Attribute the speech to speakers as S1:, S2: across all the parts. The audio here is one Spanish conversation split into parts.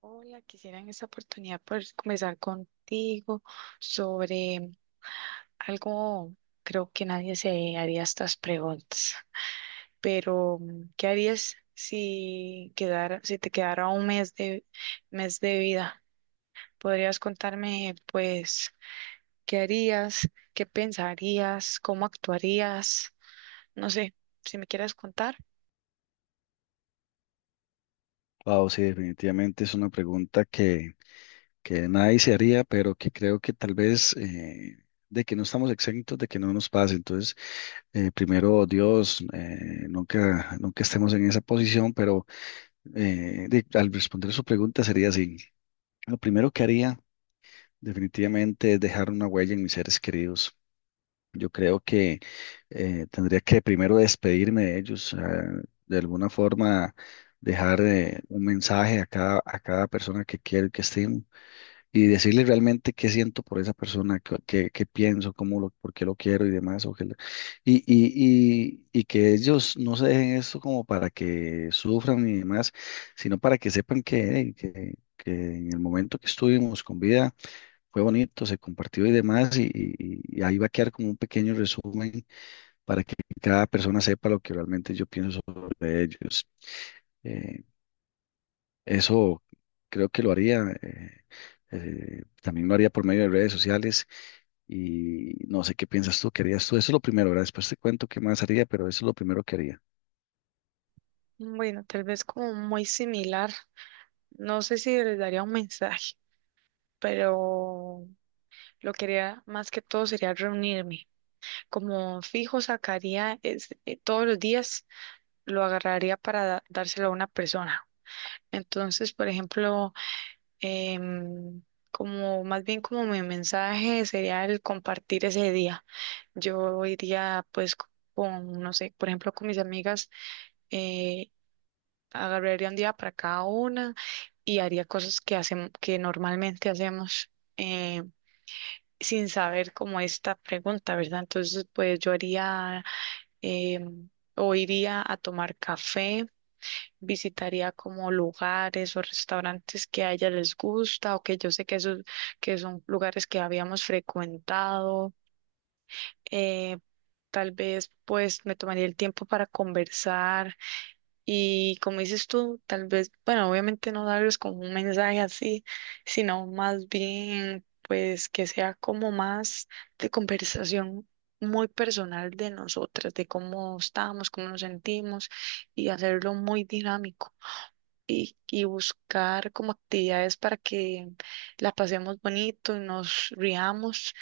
S1: Hola, quisiera en esta oportunidad poder conversar contigo sobre algo, creo que nadie se haría estas preguntas, pero ¿qué harías si si te quedara un mes mes de vida? ¿Podrías contarme, pues, qué harías, qué pensarías, cómo actuarías? No sé, si me quieres contar.
S2: Wow, sí, definitivamente es una pregunta que nadie se haría, pero que creo que tal vez de que no estamos exentos de que no nos pase. Entonces, primero Dios, nunca, nunca estemos en esa posición, pero al responder su pregunta sería así. Lo primero que haría definitivamente es dejar una huella en mis seres queridos. Yo creo que tendría que primero despedirme de ellos, de alguna forma dejar un mensaje a cada persona que quiero y que estimo y decirle realmente qué siento por esa persona, qué pienso, cómo lo, por qué lo quiero y demás. O qué le- y que ellos no se dejen esto como para que sufran y demás, sino para que sepan que en el momento que estuvimos con vida fue bonito, se compartió y demás, y ahí va a quedar como un pequeño resumen para que cada persona sepa lo que realmente yo pienso sobre ellos. Eh, eso creo que lo haría, también lo haría por medio de redes sociales y no sé qué piensas tú, qué harías tú. Eso es lo primero, ¿verdad? Después te cuento qué más haría, pero eso es lo primero que haría.
S1: Bueno, tal vez como muy similar. No sé si les daría un mensaje, pero lo que haría más que todo sería reunirme. Como fijo sacaría todos los días, lo agarraría para dárselo a una persona. Entonces, por ejemplo, em, como más bien como mi mensaje sería el compartir ese día. Yo iría pues con, no sé, por ejemplo, con mis amigas, eh, agarraría un día para cada una y haría cosas que hacemos, que normalmente hacemos. em, Sin saber cómo esta pregunta, ¿verdad? Entonces, pues yo haría em, o iría a tomar café, visitaría como lugares o restaurantes que a ella les gusta o que yo sé que, esos, que son lugares que habíamos frecuentado. eh, tal vez pues me tomaría el tiempo para conversar y como dices tú, tal vez, bueno, obviamente no darles como un mensaje así, sino más bien, pues que sea como más de conversación muy personal de nosotras, de cómo estamos, cómo nos sentimos y hacerlo muy dinámico y buscar como actividades para que la pasemos bonito y nos riamos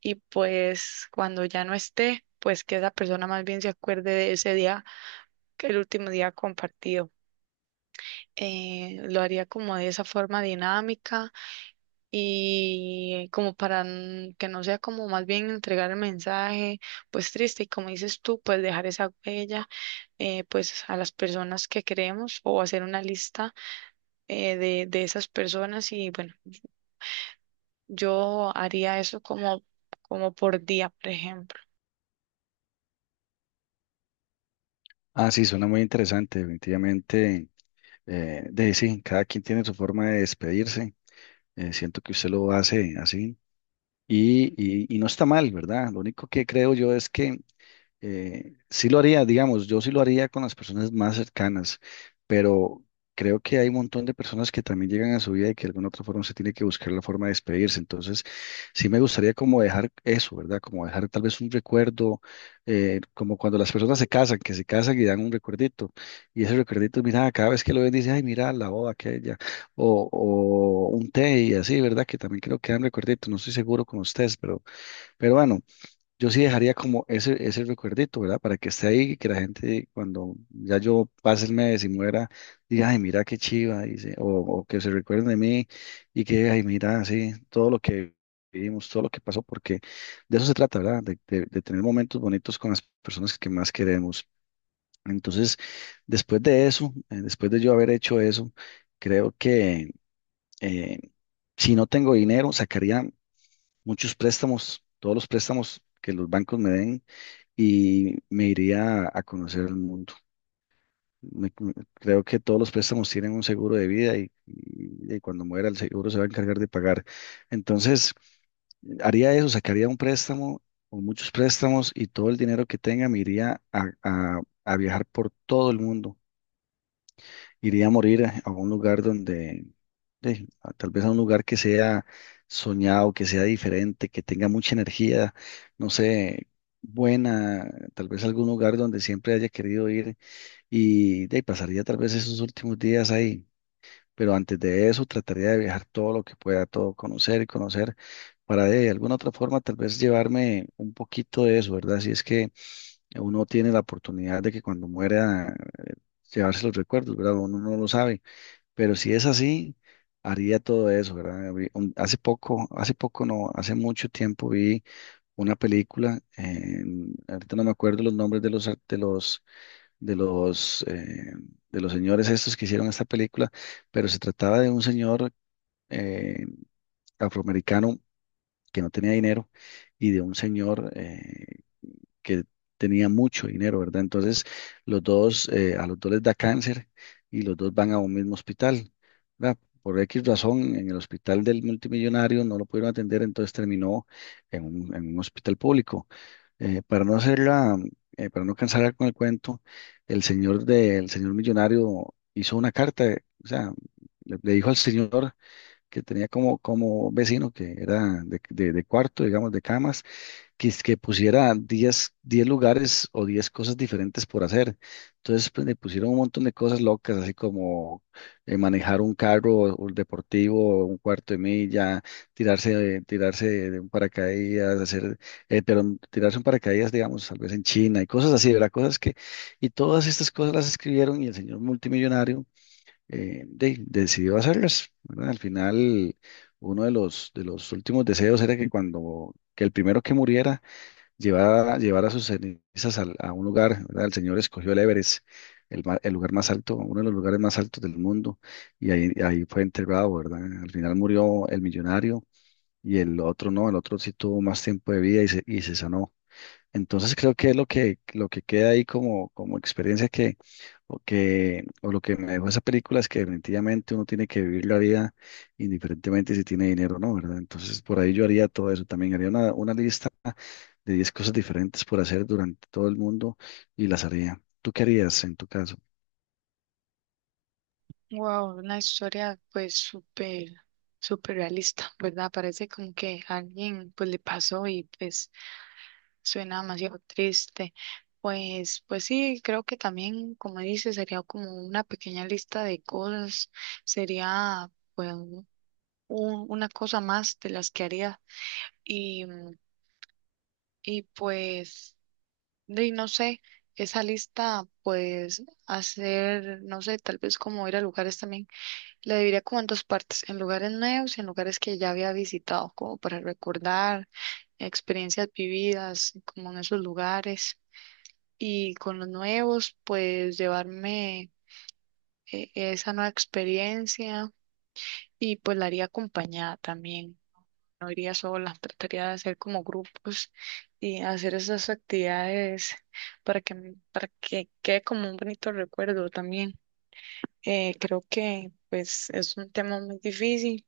S1: y pues cuando ya no esté, pues que esa persona más bien se acuerde de ese día, que el último día compartido lo haría como de esa forma dinámica y como para que no sea como más bien entregar el mensaje, pues triste y como dices tú, pues dejar esa huella, pues a las personas que queremos o hacer una lista de esas personas y bueno, yo haría eso como, como por día, por ejemplo.
S2: Ah, sí, suena muy interesante, definitivamente. De Sí, cada quien tiene su forma de despedirse. Siento que usted lo hace así. Y no está mal, ¿verdad? Lo único que creo yo es que sí lo haría, digamos, yo sí lo haría con las personas más cercanas, pero creo que hay un montón de personas que también llegan a su vida y que de alguna otra forma se tiene que buscar la forma de despedirse. Entonces, sí me gustaría como dejar eso, ¿verdad? Como dejar tal vez un recuerdo, como cuando las personas se casan, que se casan y dan un recuerdito. Y ese recuerdito, mira, cada vez que lo ven, dice, ay, mira, la boda aquella, o un té y así, ¿verdad? Que también creo que dan recuerditos, no estoy seguro con ustedes, pero bueno. Yo sí dejaría como ese recuerdito, ¿verdad? Para que esté ahí y que la gente cuando ya yo pase el mes y muera, diga, ay, mira qué chiva, dice, o que se recuerden de mí y que, ay, mira, sí, todo lo que vivimos, todo lo que pasó, porque de eso se trata, ¿verdad? De tener momentos bonitos con las personas que más queremos. Entonces, después de eso, después de yo haber hecho eso, creo que eh, si no tengo dinero, sacaría muchos préstamos, todos los préstamos que los bancos me den y me iría a conocer el mundo. Creo que todos los préstamos tienen un seguro de vida y, y cuando muera el seguro se va a encargar de pagar. Entonces, haría eso, sacaría un préstamo o muchos préstamos y todo el dinero que tenga me iría a viajar por todo el mundo, iría a morir a un lugar donde, tal vez a un lugar que sea soñado, que sea diferente, que tenga mucha energía, no sé, buena, tal vez algún lugar donde siempre haya querido ir y de ahí pasaría tal vez esos últimos días ahí. Pero antes de eso trataría de viajar todo lo que pueda, todo conocer y conocer para de alguna otra forma tal vez llevarme un poquito de eso, ¿verdad? Si es que uno tiene la oportunidad de que cuando muera llevarse los recuerdos, ¿verdad? Uno no lo sabe. Pero si es así, haría todo eso, ¿verdad? Hace poco no, hace mucho tiempo vi una película, ahorita no me acuerdo los nombres de los, de los, eh, de los señores estos que hicieron esta película, pero se trataba de un señor eh, afroamericano que no tenía dinero y de un señor que tenía mucho dinero, ¿verdad? Entonces, los dos, a los dos les da cáncer y los dos van a un mismo hospital, ¿verdad? Por X razón, en el hospital del multimillonario no lo pudieron atender, entonces terminó en un hospital público. Para no hacerla, para no cansar con el cuento, el señor del señor millonario hizo una carta, o sea, le dijo al señor que tenía como, como vecino, que era de cuarto, digamos, de camas, que, es que pusiera diez lugares o 10 cosas diferentes por hacer. Entonces, pues, le pusieron un montón de cosas locas, así como manejar un carro o un deportivo, un cuarto de milla, tirarse, tirarse de un paracaídas, hacer, pero tirarse un paracaídas, digamos, tal vez en China y cosas así, ¿verdad? Cosas que, y todas estas cosas las escribieron y el señor multimillonario decidió hacerlas, ¿verdad? Al final, uno de los, últimos deseos era que que el primero que muriera, llevar a sus cenizas a un lugar, ¿verdad? El Señor escogió el Everest, el lugar más alto, uno de los lugares más altos del mundo, y ahí fue enterrado, ¿verdad? Al final murió el millonario y el otro no, el otro sí tuvo más tiempo de vida y se sanó. Entonces creo que es lo que queda ahí como, como experiencia o lo que me dejó esa película es que definitivamente uno tiene que vivir la vida indiferentemente si tiene dinero o no, ¿verdad? Entonces por ahí yo haría todo eso también, haría una lista de 10 cosas diferentes por hacer durante todo el mundo y las haría. ¿Tú qué harías en tu caso?
S1: Wow, una historia pues súper, súper realista, ¿verdad? Parece como que a alguien pues le pasó y pues suena demasiado triste. Pues sí, creo que también, como dices, sería como una pequeña lista de cosas, sería pues una cosa más de las que haría. Y, mm, y pues, de, no sé, esa lista, pues hacer, no sé, tal vez como ir a lugares también, la dividiría como en dos partes, en lugares nuevos y en lugares que ya había visitado, como para recordar experiencias vividas, como en esos lugares. Y con los nuevos, pues llevarme esa nueva experiencia y pues la haría acompañada también. No iría sola, trataría de hacer como grupos y hacer esas actividades para que quede como un bonito recuerdo también. Creo que pues es un tema muy difícil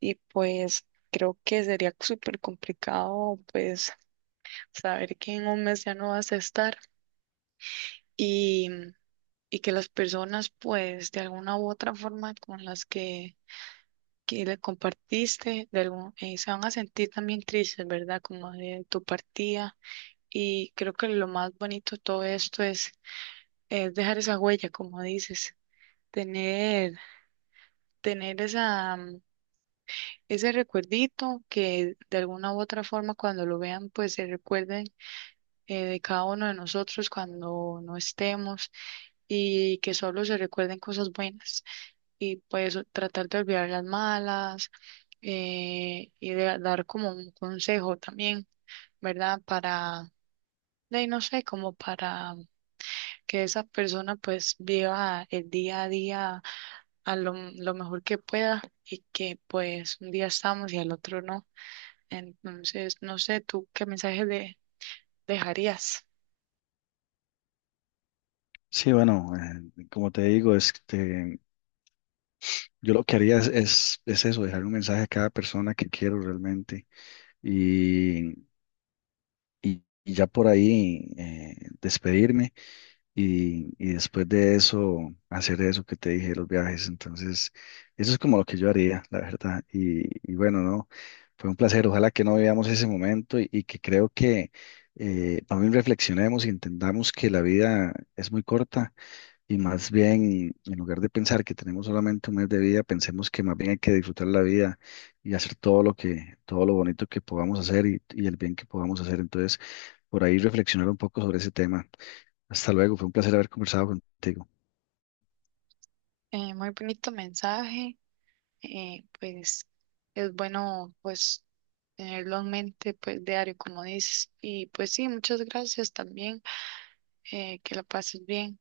S1: y pues creo que sería súper complicado pues saber que en un mes ya no vas a estar. Y y que las personas, pues, de alguna u otra forma con que le compartiste, de se van a sentir también tristes, ¿verdad? Como de tu partida. Y creo que lo más bonito de todo esto es dejar esa huella, como dices, tener, tener ese recuerdito que de alguna u otra forma cuando lo vean, pues se recuerden, de cada uno de nosotros cuando no estemos y que solo se recuerden cosas buenas. Y pues tratar de olvidar las malas, y de dar como un consejo también, ¿verdad? Para, de ahí no sé, como para que esa persona pues viva el día a día a lo mejor que pueda y que pues un día estamos y al otro no. Entonces, no sé, ¿tú qué mensaje le dejarías?
S2: Sí, bueno, como te digo, este, yo lo que haría es eso, dejar un mensaje a cada persona que quiero realmente y ya por ahí despedirme y después de eso hacer eso que te dije, los viajes. Entonces, eso es como lo que yo haría, la verdad. Y bueno, no, fue un placer. Ojalá que no veamos ese momento y que creo que también reflexionemos y entendamos que la vida es muy corta y más bien, en lugar de pensar que tenemos solamente un mes de vida, pensemos que más bien hay que disfrutar la vida y hacer todo lo que, todo lo bonito que podamos hacer y el bien que podamos hacer. Entonces, por ahí reflexionar un poco sobre ese tema. Hasta luego, fue un placer haber conversado contigo.
S1: Muy bonito mensaje, pues es bueno pues tenerlo en mente pues diario, como dices. Y pues sí, muchas gracias también, que la pases bien.